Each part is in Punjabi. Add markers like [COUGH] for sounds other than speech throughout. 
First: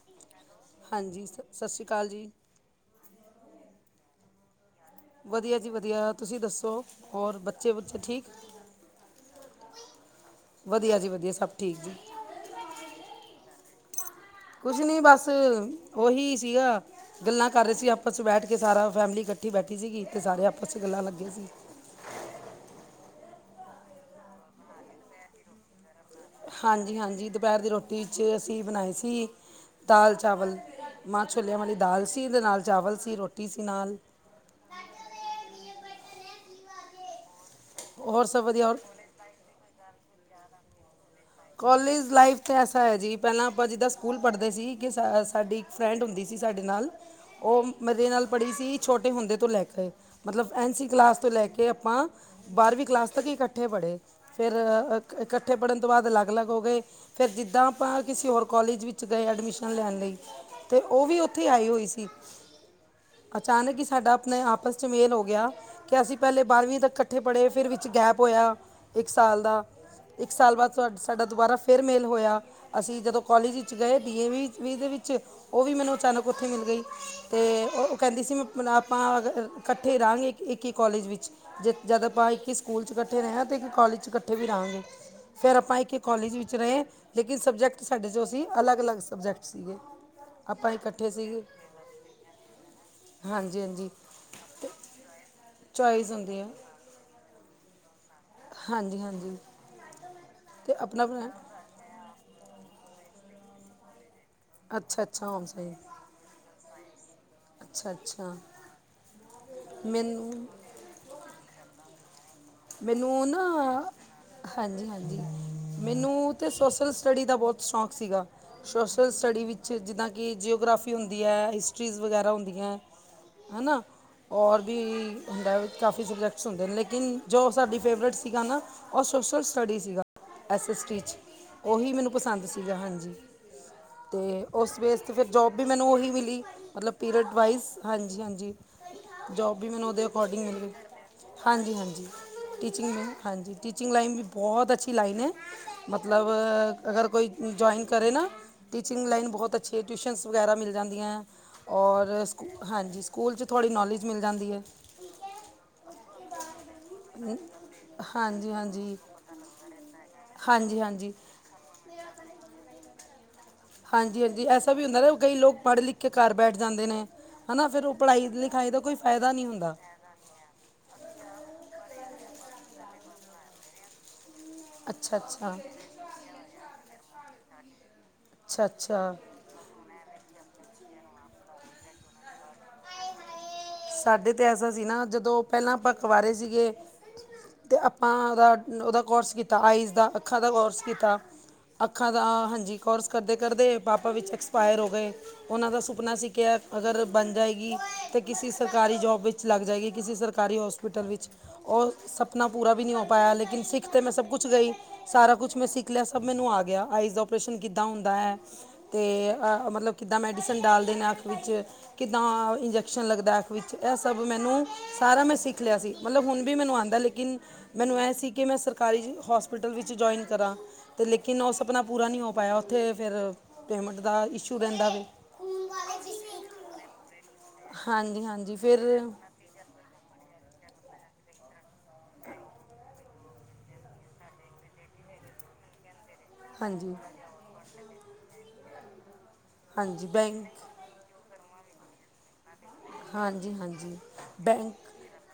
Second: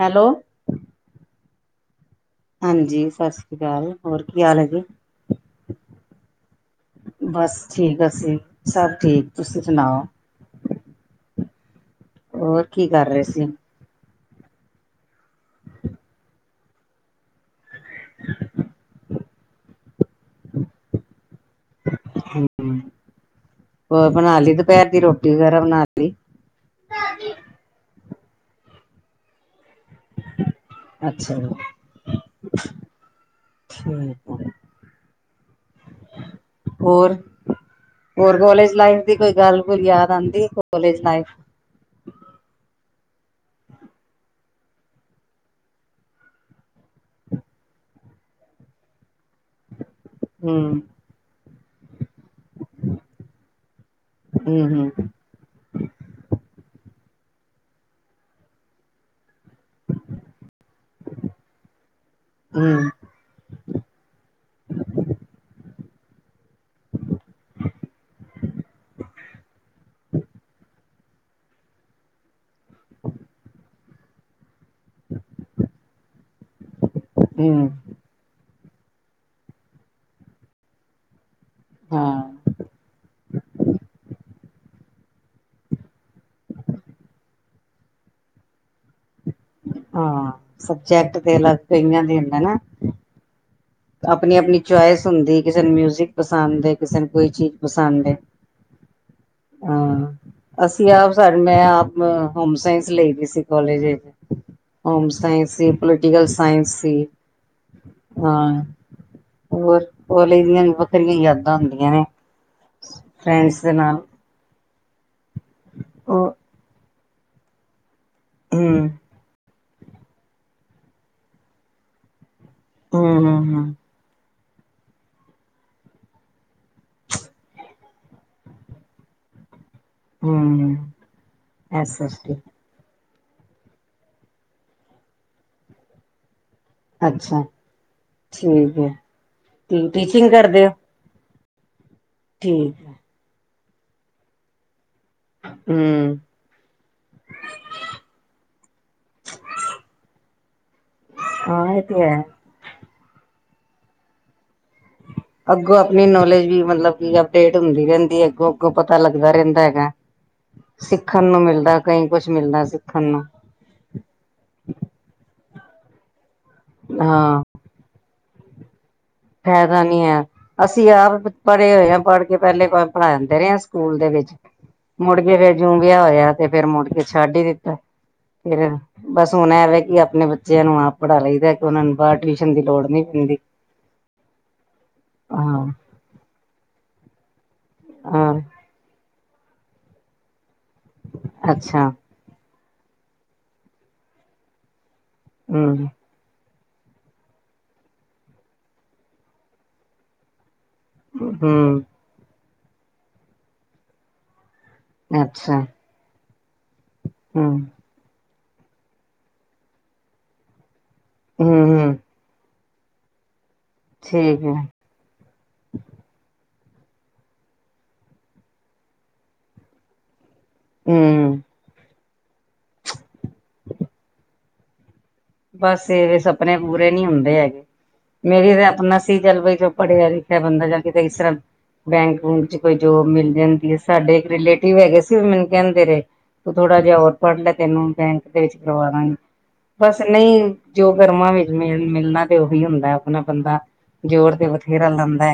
ਹੈਲੋ। ਹਾਂਜੀ ਸਤਿ ਸ੍ਰੀ ਅਕਾਲ ਜੀ। ਹਾਂਜੀ ਸਤਿ ਸ੍ਰੀ ਅਕਾਲ ਹੋਰ ਕੀ ਹਾਲ ਹੈ ਜੀ। ਵਧੀਆ ਜੀ ਵਧੀਆ ਤੁਸੀਂ ਦੱਸੋ ਹੋਰ ਬਸ ਬੱਚੇ ਬੁੱਚੇ ਠੀਕ ਅਸੀਂ। ਸਭ ਠੀਕ, ਤੁਸੀਂ ਸੁਣਾਓ? ਵਧੀਆ ਜੀ ਵਧੀਆ ਸਭ ਠੀਕ ਜੀ। ਹੋਰ ਕੀ ਕਰ ਰਹੇ ਸੀ। ਕੁਛ ਨੀ ਬਸ ਓਹੀ ਸੀਗਾ ਗੱਲਾਂ ਕਰ ਰਹੇ ਸੀ ਆਪਸ 'ਚ ਬੈਠ ਕੇ ਸਾਰਾ ਫੈਮਲੀ ਠੀ ਬੈਠੀ ਸੀਗੀ ਤੇ ਸਾਰੇ ਆਪਸ 'ਚ ਗੱਲਾਂ ਲੱਗੀ ਸੀ। [INAUDIBLE] ਹ ਹੋ ਬਣਾ ਲਈ ਦੁਪਹਿਰ ਦੀ ਰੋਟੀ ਵਗੈਰਾ ਬਣਾ ਲ ਹਾਂਜੀ- ਹਾਂਜੀ ਦੁਪਹਿਰ ਦੀ ਰੋਟੀ ਵਿੱਚ ਅਸੀਂ ਬਣਾਈ ਸੀ। ਦਾਲ ਚਾਵਲ ਮਾਂ ਅੱਛਾ ਜੀ, ਛੋਲਿਆਂ ਵਾਲੀ ਦਾਲ ਸੀ ਦੇ ਨਾਲ ਚਾਵਲ ਸੀ ਰੋਟੀ ਸੀ ਨਾਲ [INAUDIBLE] ਹੋਰ -ਹੋਰ ਸਭ ਵਧੀਆ ਕੋਲਜ ਹੋਰ ਲਾਈਫ ਦੀ ਕੋਈ ਗੱਲ ਗੁਲ ਯਾਦ ਗਾਂਦੀ ਕੋਲੇਜ ਲਾਈਫ ਕੋਲਜ ਲਾਈਫ ਤੇ ਐਸਾ ਹੈ ਜੀ ਪਹਿਲਾਂ ਆਪਾਂ ਜਿੱਦਾਂ ਸਕੂਲ ਪੜ੍ਹਦੇ ਸੀ ਕਿ ਸਾਡੀ ਇੱਕ ਫਰੈਂਡ ਹੁੰਦੀ ਸੀ। ਸਾਡੇ ਨਾਲ ਉਹ ਮੇਰੇ ਨਾਲ ਪੜ੍ਹੀ ਸੀ ਛੋਟੇ ਹੁੰਦੇ ਤੋਂ ਲੈ ਕੇ ਮਤਲਬ ਹੂੰ, ਐਨਸੀ ਕਲਾਸ ਤੋਂ ਲੈ ਕੇ ਆਪਾਂ ਬਾਰਵੀਂ ਕਲਾਸ ਤੱਕ ਇਕੱਠੇ ਪੜ੍ਹੇ ਫਿਰ ਹੂੰ, ਹੂੰ, ਇਕੱਠੇ ਪੜਨ ਤੋਂ ਬਾਅਦ ਅਲੱਗ -ਅਲੱਗ ਹੋ ਗਏ ਫੇਰ ਜਿੱਦਾਂ ਆਪਾਂ ਕਿਸੇ ਹੋਰ ਕਾਲਜ ਵਿੱਚ ਗਏ ਐਡਮਿਸ਼ਨ ਲੈਣ ਲਈ ਤੇ ਉਹ ਵੀ ਉੱਥੇ ਆਈ ਹੋਈ ਸੀ। ਅਚਾਨਕ ਹੀ ਸਾਡਾ ਆਪਣੇ ਆਪਸ 'ਚ ਮੇਲ ਹੋ ਗਿਆ। ਕਿ ਅਸੀਂ ਪਹਿਲੇ ਬਾਰ੍ਹਵੀਂ ਤੱਕ ਇਕੱਠੇ ਪੜ੍ਹੇ ਫਿਰ ਵਿੱਚ ਗੈਪ ਹੋਇਆ ਇੱਕ ਸਾਲ ਦਾ ਇੱਕ ਸਾਲ ਬਾਅਦ ਤੁਹਾਡ ਸਾਡਾ ਦੁਬਾਰਾ ਫੇਰ ਮੇਲ ਹੋਇਆ ਅਸੀਂ ਜਦੋਂ ਕੋਲਜ ਗਏ ਡੀ ਏ ਵੀ ਵੀ ਦੇ ਵਿੱਚ ਉਹ ਵੀ ਮੈਨੂੰ ਅਚਾਨਕ ਉੱਥੇ ਮਿਲ ਗਈ ਤੇ ਹੂੰ, ਉਹ ਕਹਿੰਦੀ ਸੀ ਮੈਂ ਮਲਬ ਆਪਾਂ ਅਗਰ ਇਕੱਠੇ ਰਹਾਂਗੇ ਇੱਕ ਇੱਕ ਹੀ ਕੋਲਜ ਵਿੱਚ ਜ ਜਦ ਆਪਾਂ ਹਾਂ। ਇੱਕ ਹੀ ਸਕੂਲ 'ਚ ਇਕੱਠੇ ਰਹੇ ਹ ਤੇ ਇੱਕ ਕਾਲਜ ਚ ਇਕੱਠੇ ਵੀ ਰਹਾਂਗੇ ਫੇਰ ਆਪਾਂ ਇੱਕ ਕੋਲਜ ਵਿੱਚ ਰਹੇ ਲੇਕਿਨ ਸਬਜੈਕਟ ਸਾਡੇ 'ਚ ਅਸੀਂ ਅਲੱਗ -ਅਲੱਗ ਸੀ। ਹਾਂ ਸਬਜ਼ਕਟ ਤੇ ਸੀਗੇ ਅਲਗ ਕਈਆ ਦੇ ਹੁੰਦੇ ਨਾ। ਹਾਂਜੀ ਹਾਂਜੀ ਆਪਣੀ -ਆਪਣੀ ਚੁਆਇਸ ਹੁੰਦੀ ਕਿਸੇ ਨੂੰ ਚੋਇਸ ਮਿਊਜਿਕ ਹੁੰਦੀ ਪਸੰਦ ਹੈ ਕਿਸੇ ਨੂੰ ਕੋਈ ਚੀਜ਼ ਪਸੰਦ ਏ। ਹਾਂਜੀ- ਹਾਂਜੀ ਹਾਂ ਅਤੇ ਅਸੀਂ ਆਪਣਾ ਆਪ ਆਪਣਾ ਸਰ ਮੈਂ ਆਪ ਹੋਮ ਸਾਇੰਸ ਲਈ ਦੀ ਸੀ ਕਾਲਜ ਵਿੱਚ ਹੋਮ ਸਾਇੰਸ ਸੀ ਪੋਲੀਟੀਕਲ ਸਾਇੰਸ ਸੀ। ਅੱਛਾ- ਅੱਛਾ ਹਾਂ ਹੋਰ ਕੋਲਜ ਮੈਨੂੰ ਦੀਆਂ ਵੀ ਵੱਖਰੀਆਂ ਯਾਦਾਂ ਹੁੰਦੀਆਂ ਨੇ। ਮੈਨੂੰ ਨਾ ਫਰੈਂਡਸ ਦੇ ਨਾਲ ਹਾਂਜੀ- ਹਾਂਜੀ ਉਹ ਮੈਨੂੰ ਤੇ ਸੋਸ਼ਲ ਸਟੱਡੀ ਦਾ ਬਹੁਤ ਸ਼ੌਕ ਸੀਗਾ ਹਮ ਸੋਸ਼ਲ ਸਟੱਡੀ ਵਿੱਚ ਛੇ ਜਿੱਦਾਂ ਕਿ ਜਿਓਗ੍ਰਾਫੀ ਹੁੰਦੀ ਹੈ ਹਿਸਟਰੀਜ਼ ਵਗੈਰਾ ਹੁੰਦੀਆਂ ਹਮ ਹਮ ਹਨਾ। ਹੋਰ ਵੀ ਹੁੰਦਾ ਕਾਫੀ ਸਬਜੈਕਟਸ ਹੁੰਦੇ ਨੇ ਲੇਕਿਨ ਜੋ ਸਾਡੀ ਫੇਵਰੇਟ ਸੀਗਾ ਨਾ ਔਰ ਸੋਸ਼ਲ ਸਟਡੀ ਸੀਗਾ ਐਸ ਹਮ ਐਸ ਟੀ 'ਚ ਉਹੀ ਐਸ ਮੈਨੂੰ ਐਸ ਟੀ ਪਸੰਦ ਸੀਗਾ ਹਾਂਜੀ। ਤੇ ਉਸ ਬੇਸ ਫਿਰ ਜੋਬ ਵੀ ਮੈਨੂੰ ਓਹੀ ਮਿਲੀ। ਮਤਲਬ ਪੀਰੀਅਡ ਅੱਛਾ ਵਾਈਜ਼ ਹਾਂਜੀ -ਹਾਂਜੀ ਠੀਕ ਹੈ ਜੋਬ ਵੀ ਮੈਨੂੰ ਤੇ ਉਹਦੇ ਟੀਚਿੰਗ ਅਕੋਡਿੰਗ ਕਰਦੇ ਮਿਲੀ। ਹੋ ਹਾਂਜੀ -ਹਾਂਜੀ ਠੀਕ ਹੈ ਟੀਚਿੰਗ ਹਾਂਜੀ ਟੀਚਿੰਗ ਲਾਈਨ ਵੀ ਬਹੁਤ ਅੱਛੀ ਲਾਈਨ ਹੈ ਹਮ ਮਤਲਬ ਅਗਰ ਕੋਈ ਜੁਆਇਨ ਕਰੇ ਨਾ ਟੀਚਿੰਗ ਲਾਈਨ ਬਹੁਤ ਅੱਛੀ ਹੈ ਟਿਊਸ਼ਨਸ ਵਗੈਰਾ ਮਿਲ ਜਾਂਦੀਆਂ ਹਾਂ ਇਹ ਤੇ ਹੈ ਔਰ ਸਕੂ ਹਾਂਜੀ ਸਕੂਲ 'ਚ ਥੋੜ੍ਹੀ ਨੌਲੇਜ ਮਿਲ ਜਾਂਦੀ ਏ ਅੱਗੋਂ ਆਪਣੀ ਨੌਲੇਜ ਵੀ ਮਤਲਬ ਕੀ ਅਪਡੇਟ ਹੁੰਦੀ ਰਹਿੰਦੀ ਅੱਗੋਂ- ਹਾਂਜੀ ਅੱਗੋਂ ਹਾਂਜੀ ਪਤਾ ਲੱਗਦਾ ਰਹਿੰਦਾ ਹੈਗਾ। ਹਾਂਜੀ ਹਾਂਜੀ ਸਿੱਖਣ ਨੂੰ ਮਿਲਦਾ ਕਈ ਕੁਛ ਮਿਲਦਾ ਸਿੱਖਣ ਨੂੰ ਹਾਂਜੀ -ਹਾਂਜੀ ਐਸਾ ਵੀ ਹੁੰਦਾ ਨਾ ਕਈ ਲੋਕ ਪੜ੍ਹ ਲਿਖ ਕੇ ਘਰ ਬੈਠ ਜਾਂਦੇ ਨੇ ਹਾਂ ਹਨਾ ਫੇਰ ਉਹ ਪੜ੍ਹਾਈ ਲਿਖ ਖਾਇਦਾ ਕੋਈ। ਨਹੀਂ ਹੁੰਦਾ ਫਾਇਦਾ ਨਹੀਂ ਹੈ ਅਸੀਂ ਆਪ ਪੜ੍ਹੇ ਹੋਏ ਹਾਂ। ਪੜ੍ਹ ਕੇ ਪਹਿਲੇ ਪੜ੍ਹਾਂਦੇ ਰਹੇ ਸਕੂਲ ਦੇ ਵਿੱਚ। ਅੱਛਾ ਮੁੜਕੇ ਫੇਰ ਅੱਛਾ ਜੂੰ ਵਿਆਹ ਹੋਇਆ ਤੇ ਫੇਰ ਮੁੜਕੇ ਛੱਡ ਹੀ ਦਿੱਤਾ। ਅੱਛਾ ਫਿਰ ਅੱਛਾ ਬਸ ਹੁਣ ਐਵੇਂ ਕਿ ਆਪਣੇੇ। ਬੱਚਿਆਂ ਨੂੰ ਆਪ ਪੜ੍ਹਾ ਲਈਦਾ ਕਿ ਉਹਨਾਂ ਨੂੰ ਬਾਹਰ ਟਿਊਸ਼ਨ ਦੀ ਲੋੜ ਨਹੀਂ ਪੈਂਦੀ। ਸਾਡੇ ਤੇ ਐਸਾ ਸੀ ਨਾ ਜਦੋਂ ਹਾਂ ਪਹਿਲਾਂ ਆਪਾਂ ਕਵਾਰੇ ਸੀਗੇ। ਤੇ ਆਪਾਂ ਹਾਂ ਉਹਦਾ ਓਦਾ ਕੋਰਸ ਕੀਤਾ ਆਈਜ ਦਾ ਅੱਖਾਂ ਦਾ ਕੋਰਸ। ਕੀਤਾ ਅੱਛਾ ਅੱਖਾਂ ਦਾ ਹਾਂਜੀ ਕੋਰਸ ਕਰਦੇ ਕਰਦੇ ਪਾਪਾ ਵਿੱਚ ਐਕਸਪਾਇਰ ਹੋ ਗਏ। ਉਹਨਾਂ ਦਾ ਹਮ ਸੁਪਨਾ ਸੀ ਕਿਹਾ ਅਗਰ ਬਣ ਜਾਏਗੀ ਤਾਂ ਕਿਸੀ। ਸਰਕਾਰੀ ਜੋਬ ਵਿੱਚ ਲੱਗ ਜਾਏਗੀ। ਕਿਸੇ ਸਰਕਾਰੀ ਹੋਸਪਿਟਲ ਵਿੱਚ ਹਮ ਉਹ ਸਭ। ਸੁਪਨਾ ਪੂਰਾ ਵੀ ਨਹੀਂ ਹੋ ਪਾਇਆ। ਲੇਕਨ ਸਿੱਖ ਤੇ ਮੈਂ ਸਭ ਕੁਛ ਗਈ। ਸਾਰਾ ਕੁਛ ਅੱਛਾ ਮੈਂ ਸਿੱਖ ਲਿਆ। ਸਭ ਮੈਨੂੰ ਆ ਗਿਆ ਆਈਜ਼ ਓਪਰੇਸ਼ਨ ਹਮ ਕਿੱਦਾਂ ਹੁੰਦਾ ਹੈ। ਤੇ ਮਤਲਬ ਕਿੱਦਾਂ ਮੈਡੀਸਨ ਡਾਲਦੇ ਨੇ ਅੱਖ ਵਿੱਚ ਹਮ ਹਮ ਕਿੱਦਾਂ ਇੰਜ। ਲੱਗਦਾ ਵਿੱਚ ਇਹ ਸਭ ਠੀਕ ਹੈ ਮੈਨੂੰ ਸਾਰਾ ਮੈਂ ਸਿੱਖ ਲਿਆ ਸੀ। ਮਤਲਬ ਹੁਣ ਵੀ ਮੈਨੂੰ ਆਉਂਦਾ ਲੇਕਿਨ ਮੈਨੂੰ ਇਹ ਸੀ ਕਿ ਮੈਂ ਸਰਕਾਰੀ ਹੋਸਪਿਟਲ ਵਿੱਚ ਜੁਆਇਨ। ਕਰਾਂ ਤੇ ਹਮ ਲੇਕਿਨ ਉਹ ਸਪਨਾ ਪੂਰਾ ਨਹੀਂ ਹੋ ਪਾਇਆ ਉੱਥੇ ਫਿਰ ਪੇਮੈਂਟ ਦਾ ਇਸ਼ੂ ਰਹਿੰਦਾ ਵੈ। ਬਸ ਇਹਵੇਂ ਸਪਨੇ ਪੂਰੇ ਨਹੀਂ ਹੁੰਦੇ ਹੈਗੇ ਹਾਂਜੀ ਮੇਰੀ ਹਾਂਜੀ ਕਿ ਫਿਰ ਆਪਣਾ ਸੀ ਚਲ ਬਈ ਪੜ੍ਹਿਆ ਲਿਖਿਆ ਬੰਦਾ ਜਾਂ ਕਿਤੇ ਇਸ ਤਰ੍ਹਾਂ। ਬੈਂਕ ਬੁੰਕ ਚ ਕੋਈ ਜੋਬ ਮਿਲ ਜਾਂਦੀ ਹੈ। ਸਾਡੇ ਇੱਕ ਰਿਲੇਟਿਵ ਹੈਗੇ ਸੀ ਮੈਨੂੰ ਕਹਿੰਦੇ ਰਹੇ। ਤੂੰ ਥੋੜ੍ਹਾ ਹਾਂਜੀ ਜਿਹਾ ਹੋਰ ਪੜ੍ਹ ਲੈ ਤੈਨੂੰ ਬੈਂਕ ਦੇ ਵਿੱਚ ਕਰਵਾ ਦਵਾਂਗੇ। ਹਾਂਜੀ। ਬੈਂਕ ਨਹੀਂ ਜੋ ਕਰਮਾ ਵਿੱਚ ਮਿਲ ਮਿਲਣਾ ਤੇ ਓਹੀ ਆ। ਵੀ ਹੁੰਦਾ ਆਪਣਾ ਹਾਂਜੀ ਬੰਦਾ ਹਾਂਜੀ ਜੋਰ ਤੇ ਬੈਂਕ ਬਥੇਰਾ ਲਾਉਂਦਾ।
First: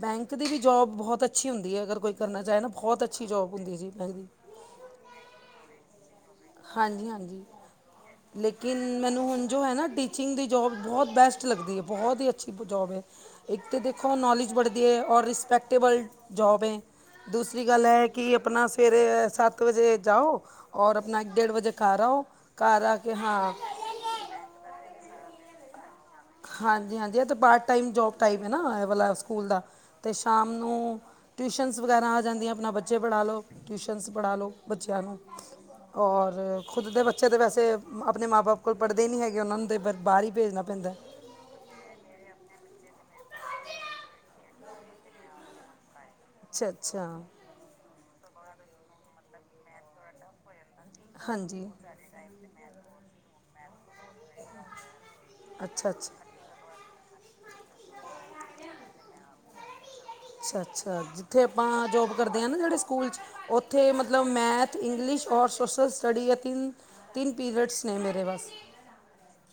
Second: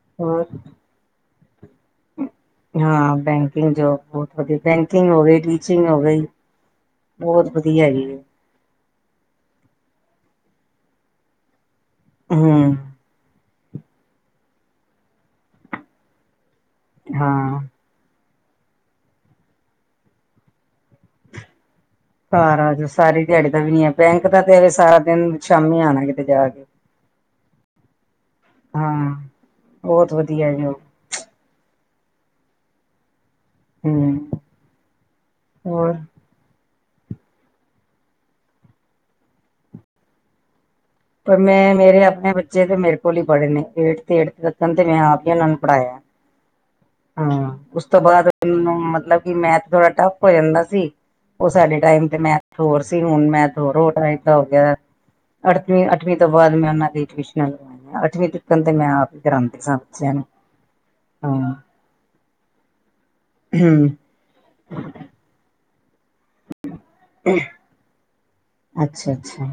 ਬੈਂਕ ਹੋਰ ਦੀ ਵੀ ਜੋਬ ਬਹੁਤ ਅੱਛੀ ਹੁੰਦੀ ਐ ਅਗਰ ਕੋਈ ਕਰਨਾ ਚਾਹੇ ਨਾ ਬਹੁਤ ਅੱਛੀ ਜੋਬ ਹੁੰਦੀ ਜੀ ਬੈਂਕ ਦੀ। ਕੁਕਿੰਗ ਗਈ ਟੀਚਿੰਗ ਹੋ ਗਈ। ਹਾਂਜੀ-ਹਾਂਜੀ ਬਹੁਤ ਵਧੀਆ ਹੈਗੀ ਲੇਕਿਨ। ਮੈਨੂੰ ਹੁਣ ਜੋ ਹੈਨਾ ਟੀਚਿੰਗ ਦੀ ਜੋਬ ਬੋਹਤ ਬੈਸਟ ਲੱਗਦੀ ਐ ਬੋਹਤ ਹੀ ਅੱਛੀ ਹਮ ਜੋਬ ਐ। ਇੱਕ ਤਾਂ ਦੇਖੋ ਨੌਲੇਜ ਬੜਦੀ ਐ ਔਰ ਰਿਸਪੈਕਟੇਬਲ ਜੋਬ ਐ ਹਾਂ ਦੂਸਰੀ ਗੱਲ ਐ ਕਿ। ਕਿ ਆਪਣਾ ਸਵੇਰੇ ਸੱਤ ਵਜੇ ਜਾਓ ਔਰ ਆਪਣਾ ਇੱਕ ਡੇਢ ਵਜੇ। ਘਰ ਆਓ ਘਰ ਆ ਜਾਓ ਕੇ ਸਾਰੀ ਦਿਹਾੜੀ ਹਾਂ ਦਾ ਵੀ ਨੀ ਹੈ ਬੈਂਕ ਦਾ ਤੇ ਸਾਰਾ ਦਿਨ ਸ਼ਾਮੀ ਆਣਾ ਹੈਗਾ। ਹਾਂਜੀ-ਹਾਂਜੀ ਐ ਤਾਂ ਪਾਰਟ ਟਾਈਮ ਜੋਬ ਟਾਈਪ ਐ ਨਾ ਐ ਵਾਲਾ ਹਾਂ ਸਕੂਲ ਦਾ ਤੇ ਬਹੁਤ ਵਧੀਆ ਸ਼ਾਮ ਜੀ ਨੂੰ ਉਹ ਟਿਊਸ਼ਨਸ। ਵਗੈਰਾ ਆ ਜਾਂਦੀਆਂ ਆਪਣਾ ਬੱਚੇ ਪੜ੍ਹਾ ਲਉ ਟਿਊਸ਼ਨਸ ਪੜ੍ਹਾ ਹੂੰ ਲਉ ਬੱਚਿਆਂ ਨੂੰ ਹੋਰ ਔਰ। ਖੁਦ ਦੇ ਬੱਚੇ ਤਾਂ ਵੈਸੇ ਆਪਣੇ ਮਾਂ ਬਾਪ ਕੋਲ ਪੜ੍ਹਦੇ ਈ ਨੀ ਹੈਗੇ ਓਨਾਂ ਨੂੰ ਤੇ ਫੇਰ ਬਾਹਰ ਹੀ ਭੇਜਣਾ ਪੈਂਦਾ। ਪਰ ਮੈਂ ਮੇਰੇ ਆਪਣੇ ਬੱਚੇ ਤੇ ਮੇਰੇ ਕੋਲ ਈ ਪੜ੍ਹੇ ਨੇ ਏਟ ਤੇ ਏਟਥ ਤੱਕਣ ਤੇ ਮੈਂ ਆਪ ਹੀ ਓਨਾਂ ਨੂੰ ਪੜ੍ਹਾਇਆ। ਅੱਛਾ-ਅੱਛਾ। ਹਾਂ ਉਸ ਤੋਂ ਬਾਅਦ ਮੈਨੂੰ ਮਤਲਬ ਕਿ ਮੈਥ ਥੋੜ੍ਹਾ ਟੱਫ ਹੋ ਜਾਂਦਾ। ਸੀ ਉਹ ਹਾਂਜੀ ਸਾਡੇ ਟਾਈਮ ਤੇ ਮੈਂਥ ਹੋਰ ਸੀ ਹੁਣ ਮੈਂਥ ਹੋਰ ਟਾਈਪ ਦਾ ਹੋ ਗਿਆ। ਅੱਠਵੀ ਅੱਛਾ ਅੱਛਾ ਅੱਠਵੀਂ ਤੋਂ ਬਾਅਦ ਮੈਂ ਓਨਾਂ ਦੀ ਟਿਊਸ਼ਨਾਂ ਲਵਾਈਆਂ ਅੱਠਵੀਂ ਤੱਕਣ ਤੇ ਮੈਂ ਆਪ ਈ ਕਰਾਉਂਦੀ ਸਾਂ। ਬੱਚਿਆਂ ਨੂੰ। ਅੱਛਾ-ਅੱਛਾ ਜਿੱਥੇ ਹਾਂ ਆਪਾਂ ਜੋਬ ਕਰਦੇ ਆ ਨਾ ਜੇੜ੍ਹੇ ਸਕੂਲ 'ਚ ਹੂੰ ਉੱਥੇ ਮਤਲਬ ਮੈਥ ਇੰਗਲਿਸ਼ ਔਰ। ਸੋਸ਼ਲ ਸਟੱਡੀ ਜਾਂ ਤਿੰਨ-ਤਿੰਨ ਪੀਰੀਅਡਸ ਨੇ ਮੇਰੇ ਵੱਲ। ਅੱਛਾ-ਅੱਛਾ।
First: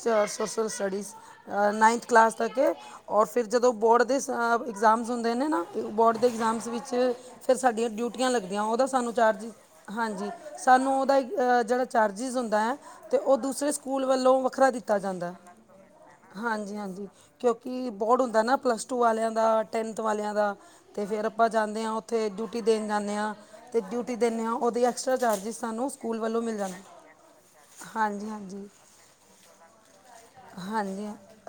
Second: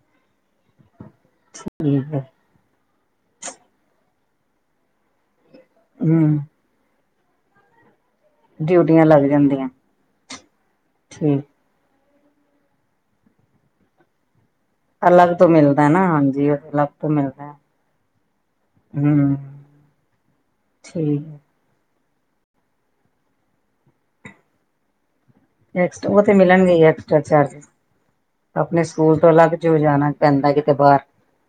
ਸੋਸ਼ਲ ਸਟੱਡੀਜ਼ ਨਾਈਨਥ ਠੀਕ ਹੈ ਕਲਾਸ ਤੱਕ ਏ ਔਰ ਫਿਰ ਜਦੋਂ ਬੋਰਡ ਦੇ ਸ ਅ ਇਗਜ਼ਾਮਸ ਹੁੰਦੇ ਨੇ ਨਾ ਬੋਰਡ ਦੇ ਹੂੰ ਇਗਜ਼ਾਮਸ ਵਿੱਚ ਫਿਰ ਸਾਡੀਆਂ ਡਿਊਟੀ। ਟੀਆਂ ਲੱਗਦੀਆਂ ਓਦਾ ਡਿਊਟੀਆਂ ਸਾਨੂੰ ਲੱਗ ਚਾਰਜਿਜ ਜਾਂਦੀਆਂ ਹਾਂਜੀ ਸਾਨੂੰ ਓਦਾ ਈ ਠੀਕ ਜੇੜਾ। ਚਾਰਜਿਜ ਹੁੰਦਾ ਐ ਤੇ ਓ ਦੂਸਰੇ ਸਕੂਲ ਵੱਲੋਂ। ਵੱਖਰਾ ਦਿੱਤਾ ਜਾਂਦਾ ਅਲੱਗ ਤੋਂ ਮਿਲਦਾ ਨਾ ਹਾਂਜੀ ਉਹ ਅਲੱਗ ਹਾਂਜੀ-ਹਾਂਜੀ ਤੋਂ ਮਿਲਦਾ ਕਿਉਂਕਿ ਬੋਰਡ ਹੁੰਦਾ ਨਾ ਪਲੱਸ ਟੂ ਵਾਲਿਆਂ ਹੂੰ ਦਾ। ਟੈਂਥ ਵਾਲਿਆਂ ਦਾ ਤੇ ਠੀਕ ਫੇਰ ਆਪਾਂ ਹੈ ਜਾਂਦੇ ਆ। ਉਥੇ ਡਿਊਟੀ ਦੇਣ ਜਾਂਨੇ ਆ। ਤੇ ਡਿਊਟੀ ਦਿਨੇ ਆ ਓਦੀ ਐਕਸਟਰਾ। ਚਾਰਜਿਸ ਸਾਨੂੰ ਐਕਸਟਰਾ ਸਕੂਲ ਉਹ ਤੇ ਵੱਲੋਂ ਮਿਲ ਮਿਲਣਗੇ ਜਾਂਦੇ ਐਕਸਟਰਾ ਚਾਰਜਿਜ। ਹਾਂਜੀ ਹਾਂਜੀ ਆਪਣੇ ਸਕੂਲ ਤੋਂ ਅਲੱਗ ਚ ਜਾਣਾ ਪੈਂਦਾ ਕਿਤੇ ਬਾਰ ਹਾਂਜੀ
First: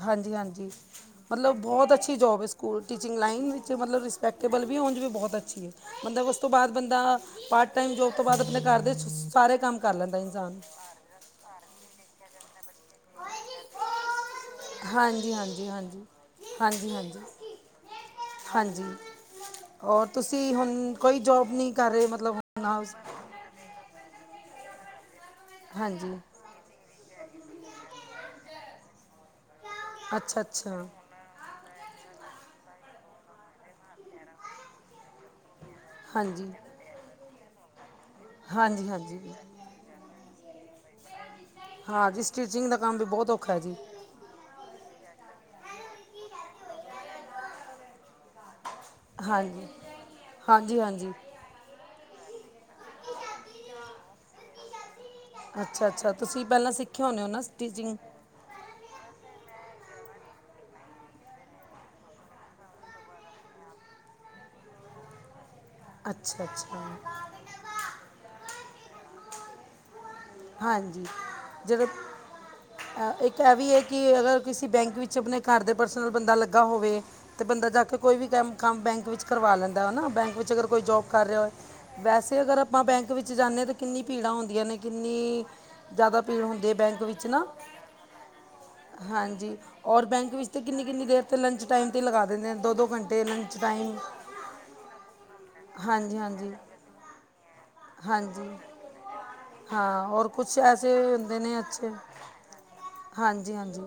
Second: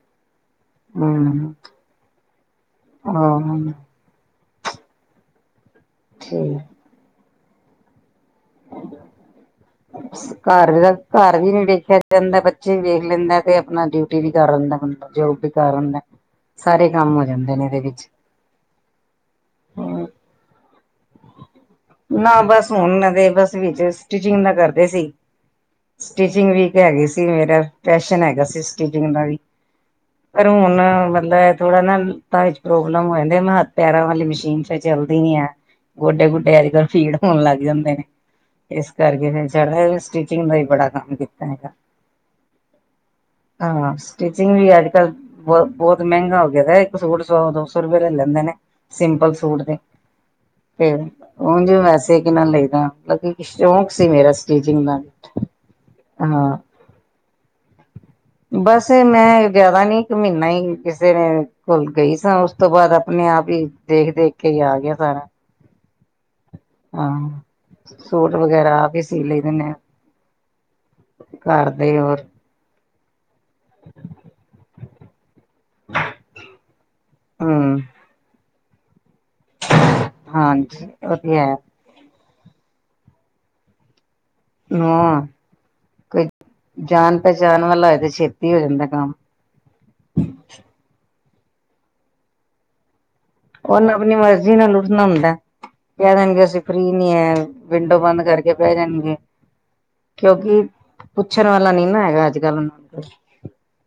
ਹਾਂਜੀ ਹਾਂਜੀ ਹੂੰ ਮਤਲਬ ਬਹੁਤ ਅੱਛੀ ਜੋਬ ਐ ਸਕੂਲ ਟਿ ਚਿੰਗ ਲਾਈਨ ਹਾਂ ਵਿੱਚ ਮਤਲਬ ਰਿਸਪੈਕਟੇਬਲ ਵੀ ਉਂਜ ਵੀ ਬੋਹਤ ਅੱਛੀ ਐ ਮਤਲਬ ਉਸ ਤੋਂ ਠੀਕ ਬਾਦ ਬੰਦਾ ਪਾਰਟ ਟਾਈਮ ਜੋ [UNINTELLIGIBLE] ਇਨਸਾਨ ਘਰ ਦਾ ਘਰ ਵੀ ਨੀ ਦੇਖਿਆ ਜਾਂਦਾ ਬੱਚੇ ਵੀ ਵੇਖ ਲੈਂਦਾ ਤੇ ਆਪਣਾ ਡਿਊਟੀ ਵੀ ਕਰ ਲੈਂਦਾ ਬੰਦਾ ਹਾਂਜੀ ਜੋਬ ਵੀ ਹਾਂਜੀ ਕਰ [UNINTELLIGIBLE] ਹਾਂਜੀ ਸਾਰੇ ਹਾਂਜੀ ਕੰਮ ਹਾਂਜੀ ਹੋ ਜਾਂਦੇ ਨੇ ਏਦੇ ਵਿੱਚ ਹੋਰ ਤੁਸੀਂ ਹੁਣ ਕੋਈ ਜੋਬ ਨੀ ਕਰ ਰੇ ਮਤਲਬ ਨਾ ਬਸ ਹੁਣ ਦੇ [UNINTELLIGIBLE] ਬਸ ਵਿੱਚ ਸਟਿਚਿੰਗ ਦਾ ਕਰਦੇ ਸੀ ਹਾਂਜੀ ਸਟਿਚਿੰਗ ਵੀ [UNINTELLIGIBLE] ਸੀ ਮੇਰਾ ਪੈਸ਼ਨ ਹੈਗਾ ਸੀ ਸਟੀਚਿੰਗ ਦਾ ਵੀ ਅੱਛਾ ਪਰ ਹੁਣ ਅੱਛਾ ਮਤਲਬ ਥੋੜਾ ਨਾ ਪੈਰ ਚ ਪ੍ਰੋਬਲਮ ਹੋ ਜਾਂਦੀ ਐ ਮੈਂ ਹ ਪੈਰਾਂ ਵਾਲੀ ਮਸ਼ੀਨ ਤਾਂ ਚੱਲਦੀ ਨੀ ਐ ਗੋਡੇ ਹਾਂਜੀ ਗੁੱਡੇ ਅੱਜ ਕੱਲ੍ਹ ਪੀੜ ਹੋਣ ਲੱਗ ਜਾਂਦੇ ਨੇ ਹਾਂਜੀ ਇਸ ਕਰਕੇ ਹਾਂਜੀ ਫਿਰ [UNINTELLIGIBLE] [UNINTELLIGIBLE] ਦਾ ਵੀ ਬੜਾ ਕੰਮ ਏ [UNINTELLIGIBLE] ਹਾਂ ਜੀ ਸਟਿਚਿੰਗ ਦਾ ਕੰਮ ਵੀ ਬਹੁਤ ਔਖਾ ਹੈ ਜੀ ਹਾਂ ਸਟੀਿਚਿੰਗ ਵੀ ਅੱਜ ਕੱਲ ਬੋ ਬੋਤ ਮਹਿੰਗਾ ਹੋ ਗਿਆ ਇੱਕ ਸੂਟ ਸੌ ਦੋ ਸੌ ਰੁਪਏ ਲੈ ਲੈਂਦੇ ਨੇ। ਸਿੰਪਲ ਸੂਟ ਹਾਂਜੀ ਦੇ ਹਾਂਜੀ ਫੇਰ ਹਾਂਜੀ ਉਂਜ ਵੈਸੇ ਕਿੰਨਾ ਲਈਦਾ ਮਤਲਬ ਕਿ ਸ਼ੌਕ ਸੀ ਮੇਰਾ ਸਟੀਚਿੰਗ ਦਾ ਅੱਛਾ-ਅੱਛਾ ਤੁਸੀਂ ਹਾਂ ਪਹਿਲਾਂ ਸਿੱਖੇ ਹੋਣੇ ਓ ਨਾ ਸਟਿਚਿੰਗ ਬਸ ਮੈਂ ਜਾਦਾ ਨੀ ਇੱਕ ਮੀਨਾ ਈ ਕਿਸੇ ਨੇ ਕੋਲ ਗਈ ਸਾਂ ਉਸ ਤੋਂ ਬਾਅਦ ਆਪਣੇ ਆਪ ਈ ਦੇਖ-ਦੇਖ ਕੇ ਈ ਆ ਗਿਆ ਸਾਰਾ। ਅੱਛਾ ਅੱਛਾ ਹਾਂ ਸੂਟ ਵਗੈਰਾ ਵੀ ਸੀ ਲਈ ਦੇ ਨੇ ਹਾਂਜੀ ਘਰ ਜਦੋਂ ਦੇ ਹੋਰ ਅ ਇੱਕ ਤਾਂ ਐ ਵੀ ਐ ਕੀ ਅਗਰ ਕਿਸੇ ਬੈਂਕ ਵਿੱਚ ਆਪਣੇ ਘਰ ਦੇ ਪਰਸਨਲ ਬੰਦਾ ਲੱਗਾ ਹੋਵੇ ਤੇ ਬੰਦਾ ਹਮ ਜਾ ਕੇ ਕੋਈ ਵੀ ਕੰਮ। ਕੰਮ ਬੈਂਕ ਵਿੱਚ ਕਰਵਾ ਲੈਂਦਾ ਨਾ ਬੈਂਕ ਵਿੱਚ ਅਗਰ ਕੋਈ ਹਾਂਜੀ ਜੋਬ ਉਹ ਕਰ ਤੇ ਰਿਆ ਹੋ ਹੈ ਵੈਸ ਅਗਰ ਆਪਾਂ ਬੈਂਕ ਵਿੱਚ ਜਾ ਜਾਂਦੇ ਹਾਂ ਤਾਂ ਕਿੰਨੀ ਭੀੜਾਂ ਹੁੰਦੀਆਂ ਨੇ ਹਾਂ ਕਿੰਨੀ ਜ਼ਿਆਦਾ ਕੋਈ ਭੀੜ ਹੁੰਦੀ ਹੈ ਬੈਂਕ ਜਾਣ ਵਿੱਚ ਨਾ ਪਹਿਚਾਣ ਵਾਲਾ ਇਹਦਾ ਛੇਤੀ ਹੋ ਜਾਂਦਾ ਕੰਮ ਹਾਂਜੀ ਔਰ ਬੈਂਕ ਵਿੱਚ ਤੇ ਕਿੰਨੀ ਕਿੰਨੀ ਦੇਰ ਤੇ ਲੰਚ ਟਾਈਮ ਤੇ ਲਗਾ ਦਿੰਦੇ ਆ ਦੋ ਦੋ ਘੰਟੇ ਲੰਚ ਉਹਨੂੰ ਟਾਈਮ ਆਪਣੀ ਮਰਜ਼ੀ ਨਾਲ ਉੱਠਣਾ ਹੁੰਦਾ ਕਹ ਹਾਂਜੀ ਦੇਣਗੇ ਹਾਂਜੀ ਅਸੀਂ ਫਰੀ ਨਹੀ ਹੈ ਵਿੰਡੋ ਬੰਦ ਕਰਕੇ ਪੈ ਜਾਣਗੇ ਹਾਂ ਹੋਰ ਕੁਛ ਕਿਉਂਕਿ ਐਸੇ ਹੁੰਦੇ ਪੁੱਛਣ ਨੇ ਵਾਲਾ ਨੀ ਅੱਛੇ ਨਾ ਹੈਗਾ ਅੱਜ ਕੱਲ ਉਹਨਾਂ ਨੂੰ ਹਾਂਜੀ ਹਾਂਜੀ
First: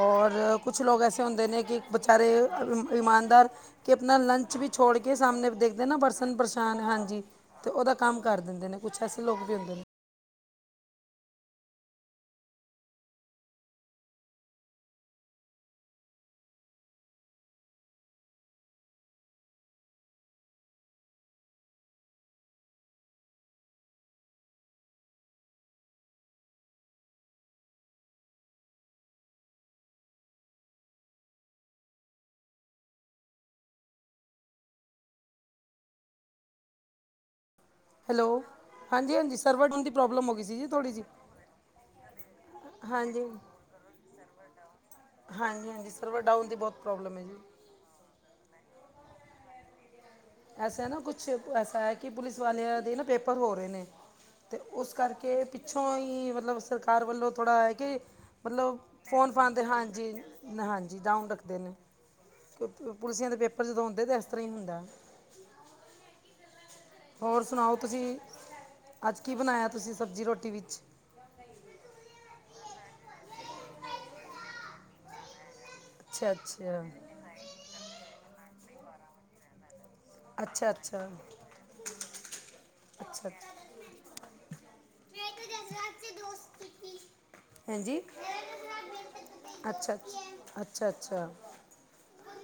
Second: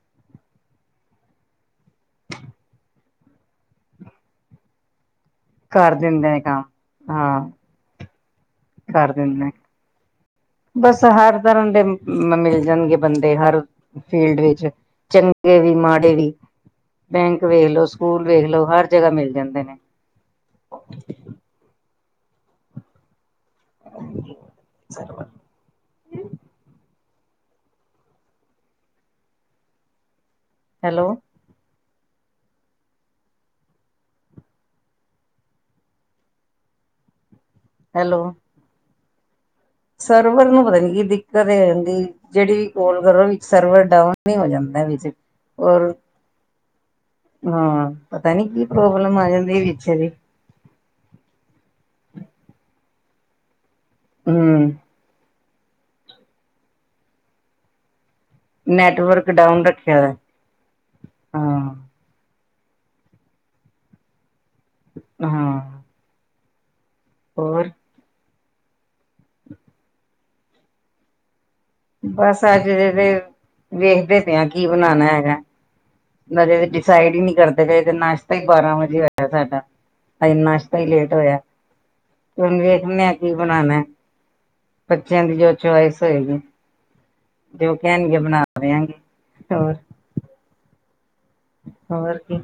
ਔਰ ਕੁਛ ਲੋਕ ਐਸੇ ਹੁੰਦੇ ਨੇ ਕਿ ਬੇਚਾਰੇ ਈਮਾਨਦਾਰ ਕੇ ਆਪਣਾ ਲੰਚ ਵੀ ਛੜ ਕੇ ਸਾਹਮਣੇ ਦੇਖਦੇ ਕਰ ਨਾ ਦਿੰਦੇ ਪਰਸਨ ਨੇ ਕੰਮ ਪਰੇਸਾਨ ਹਾਂਜੀ ਹਾਂ ਤੇ ਉਹਦਾ ਕੰਮ ਕਰ ਦਿੰਦੇ ਨੇ ਕੁਛ ਕਰ ਐਸੇ ਲੋਕ ਦਿੰਦੇ ਵੀ ਹੁੰਦੇ ਨੇ ਬਸ ਹਰ ਤਰ੍ਹਾਂ ਦੇ ਮਿਲ ਜਾਣਗੇ ਬੰਦੇ ਹਰ ਫੀਲਡ ਵਿੱਚ ਚੰ ਗੇ ਵੀ ਮਾੜੇ ਵੀ ਬੈਂਕ ਵੇਖ ਲੋ ਸਕੂਲ ਵੇਖ ਲਓ ਹਰ ਜਗ੍ਹਾ ਮਿਲ ਜਾਂਦੇ ਨੇ [UNINTELLIGIBLE] [UNINTELLIGIBLE] ਹੈਲੋ ਹੈਲੋ ਹਾਂਜੀ ਹਾਂਜੀ ਸਰਵਰ ਡਾਊਨ ਦੀ ਪ੍ਰੋਬਲਮ ਹੋ ਗਈ ਸਰਵਰ ਸੀ ਨੂੰ ਜੀ ਪਤਾ ਨੀ ਥੋੜ੍ਹੀ ਕੀ ਜਿਹੀ ਦਿੱਕਤ ਇਹ ਹਦੀ ਜਿਹੜੀ ਵੀ ਕੋਲ ਹਾਂਜੀ ਕਰੋ ਸਰਵਰ ਡਾਊਨ ਨੁੰ ਜਾਂਦਾ ਵਿੱਚ ਹਾਂਜੀ ਹਾਂਜੀ ਔਰ ਸਰਵਰ ਡਾਊਨ ਦੀ ਬਹੁਤ ਪ੍ਰੋਬਲਮ ਹੈ ਜੀ ਹਾਂ ਪਤਾ ਨੀ ਕੀ ਪ੍ਰੋਬਲਮ ਆ ਜਾਂਦੀ ਵਿਚ ਦੀ ਐਸਾ ਨਾ ਕੁਛ ਐਸਾ ਹੈ ਕਿ ਪੁਲਿਸ ਵਾਲਿਆਂ ਦੇ ਨਾ ਪੇਪਰ ਹੋ ਰਹੇ ਨੇ ਤੇ ਹਮ ਉਸ ਕਰਕੇ ਪਿੱਛੋਂ ਹੀ ਮਤਲਬ ਸਰਕਾਰ ਵੱਲੋਂ ਥੋੜ੍ਹਾ ਹੈ ਕਿ ਮਤਲਬ ਨੈਟਵਰਕ ਫੋਨ ਫਦੇ ਡਾਊਨ ਰੱਖਿਆ ਹਾਂਜੀ ਦਾ ਹਾਂਜੀ ਡਾਊਨ ਰੱਖਦੇ ਨੇ ਹਾਂ ਪੁਲਿਸੀਆਂ ਦੇ ਪੇਪਰ ਜਦੋਂ ਹੁੰਦੇ ਤੇ ਹਾਂ ਹੋਰ ਸੁਣਾਓ ਤੁਸੀਂ ਅੱਜ ਕੀ ਬਣਾਇਆ ਤੁਸੀਂ ਸਬਜ਼ੀ ਰੋਟੀ ਵਿੱਚ ਬਸ ਅਜੇ ਤੇ ਵੇਖਦੇ ਪਏ ਆ ਕੀ ਬਣਾਉਣਾ ਹੈਗਾ। ਅੱਛਾ ਅਜੇ ਅੱਛਾ ਡਿਸਾਈਡ ਹੀ ਨੀ ਕਰਦੇ ਤੇ, ਨਾਸ਼ਤਾ ਹੀ ਬਾਰਾਂ ਵਜੇ ਹੋਇਆ ਸਾਡਾ। ਅੱਜ ਅੱਛਾ ਨਾਸ਼ਤਾ ਹੀ ਅੱਛਾ ਲੇਟ ਹੋਇਆ, ਤੇ ਹੁਣ ਵੇਖਦੇ ਆ ਅੱਛਾ ਅੱਛਾ। ਕੀ ਬਣਾਉਣਾ। ਬੱਚਿਆਂ ਦੀ ਜੋ ਚੁਆਇਸ ਹੋਏਗੀ। ਤੇ ਉਹ ਹਾਂਜੀ ਕਹਿਣਗੇ ਬਣਾ ਦਿਆਂਗੇ ਹੋਰ ਅੱਛਾ ਅੱਛਾ ਅੱਛਾ ਅੱਛਾ ਹੋਰ ਕੀ,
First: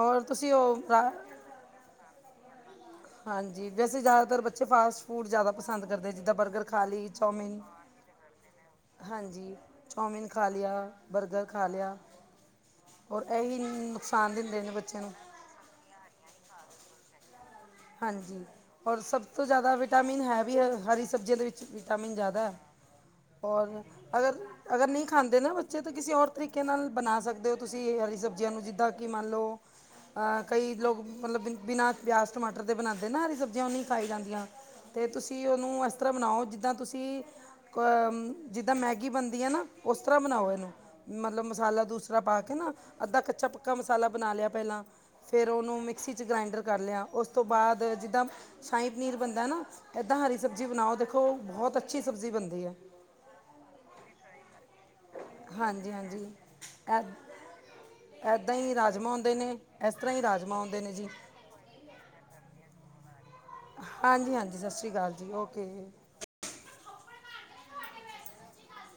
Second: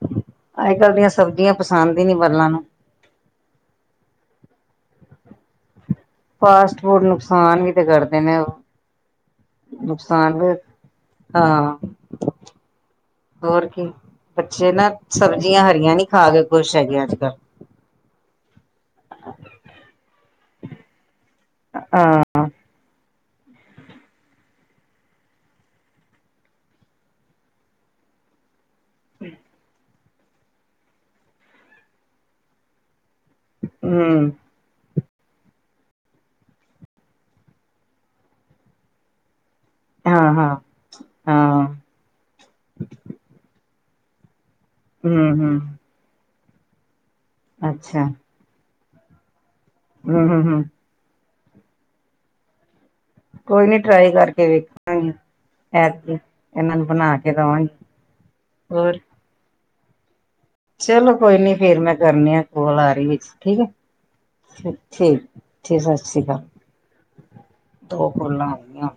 ਔਰ ਤੁਸੀਂ ਅੱਜ ਉਹ ਕੱਲ ਦੀਆਂ ਰਾ- ਸਬਜ਼ੀਆਂ ਪਸੰਦ ਹੀ ਨੀ ਬੱਲਾਂ ਨੂੰ ਹਾਂਜੀ ਵੈਸੇ ਜ਼ਿਆਦਾਤਰ ਬੱਚੇ ਫਾਸਟ ਫੂਡ ਜ਼ਿਆਦਾ ਪਸੰਦ ਕਰਦੇ ਜਿੱਦਾਂ ਬਰਗਰ ਫਾਸਟ ਖਾ ਫੂਡ, ਲਈ ਚੌਮਿਨ ਨੁਕਸਾਨ ਵੀ ਤੇ ਕਰਦੇ ਨੇ ਉਹ। ਹਾਂਜੀ, ਚੌਮਿਨ ਨੁਕਸਾਨ ਖਾ ਵੀ ਲਿਆ, ਬਰਗਰ ਖਾ ਹਾਂ ਲਿਆ। ਔਰ ਇਹੀ ਹੋਰ ਕੀ ਨੁਕਸਾਨ ਦਿੰਦੇ ਨੇ ਬੱਚੇ ਨਾ, ਨੂੰ ਸਬਜ਼ੀਆਂ ਹਰੀਆਂ ਨੀ ਖਾ ਕੇ ਖੁਸ਼ ਹੈਗੇ ਅੱਜ ਕੱਲ। ਹਾਂਜੀ, ਔਰ ਸਭ ਤੋਂ ਜ਼ਿਆਦਾ ਵਿਟਾਮਿਨ ਹੈ ਵੀ ਹਰੀ ਸਬਜ਼ੀਆਂ ਦੇ ਵਿੱਚ। ਵਿਟਾਮਿਨ ਹਾਂ ਜ਼ਿਆਦਾ। ਹੋਰ ਅਗਰ, ਅਗਰ ਨਹੀਂ ਖਾਂਦੇ ਨਾ, ਬੱਚੇ ਤਾਂ ਕਿਸੇ ਹੋਰ ਤਰੀਕੇ ਨਾਲ ਬਣਾ ਸਕਦੇ ਹੋ ਤੁਸੀਂ ਇਹ ਸਬਜ਼ੀਆਂ ਨੂੰ ਜਿੱ ਕਿ ਮੰਨ ਲਓ, ਕਈ ਲੋਕ ਮਤਲਬ ਬਿਨਾਂ ਪਿਆਜ ਟਮਾਟਰ ਦੇ ਬਣਾਉਂ ਨਾ ਦੀ ਸਬਜ਼ੀਆਂ, ਉਹ ਨਹੀਂ ਖਾਈ ਹੂੰ ਜਾਂਦੀਆਂ। ਅਤੇ ਤੁਸੀਂ ਉਹਨੂੰ ਇਸ ਤਰ੍ਹਾਂ ਬਣਾਓ, ਜਿੱਦਾਂ ਤੁਸੀਂ ਕ ਜਿੱਦਾਂ ਮੈਗੀ ਬਣਦੀ ਹੈ ਨਾ। ਉਸ ਤਰ੍ਹਾਂ ਹਾਂ ਬਣਾਓ, ਹਾਂ ਇਹਨੂੰ ਮਤਲਬ ਹਾਂ ਮਸਾਲਾ ਦੂਸਰਾ ਪਾ ਕੇ ਨਾ ਅੱਧਾ ਕੱਚਾ- ਪੱਕਾ ਮਸਾਲਾ ਬਣਾ ਲਿਆ। ਪਹਿਲਾਂ, ਹੂੰ ਫੇਰ ਹੂੰ ਉਹਨੂੰ ਮਿਕਸੀ ਚ ਗ੍ਰਾਇੰਡਰ ਕਰ ਲਿਆ, ਉਸ ਤੋਂ ਬਾਅਦ ਅੱਛਾ ਜਿੱਦਾਂ ਸ਼ਾਹੀ ਪਨੀਰ ਬਣਦਾ ਨਾ ਏਦਾਂ ਹੂੰ ਹਰੀ ਹੂੰ ਹੂੰ ਸਬਜ਼ੀ ਬਣਾਓ, ਦੇਖੋ ਬਹੁਤ ਅੱਛੀ ਸਬਜ਼ੀ ਬਣਦੀ ਆ। ਕੋਈ ਨੀ ਟਰਾਈ ਕਰਕੇ ਵੇਖ ਹਾਂਜੀ- ਹਾਂਜੀ, ਨੂੰ ਐ ਬਣਾ ਕੇ ਦੇਵਾਂਗੀ ਏਦਾਂ ਹੀ ਹੋਰ ਰਾਜਮਾਂ ਹੁੰਦੇ ਨੇ ਇਸ ਤਰ੍ਹਾਂ ਹੀ ਰਾਜ ਚਲੋ ਕੋਈ ਨੀ ਫੇਰ ਮੈਂ ਕਰਨੀ ਆ, ਕੋਲ ਆ ਰਹੀ ਵਿੱਚ। ਠੀਕ ਹੈ, ਹਾਂਜੀ ਹਾਂਜੀ ਸਤਿ ਠੀਕ, ਸ਼੍ਰੀ ਅਕਾਲ ਜੀ ਠੀਕ ਓਕੇ ਸਤਿ ਸ਼੍ਰੀ ਅਕਾਲ। ਦੋ ਕੋਲਾਂ ਆਈਆਂ।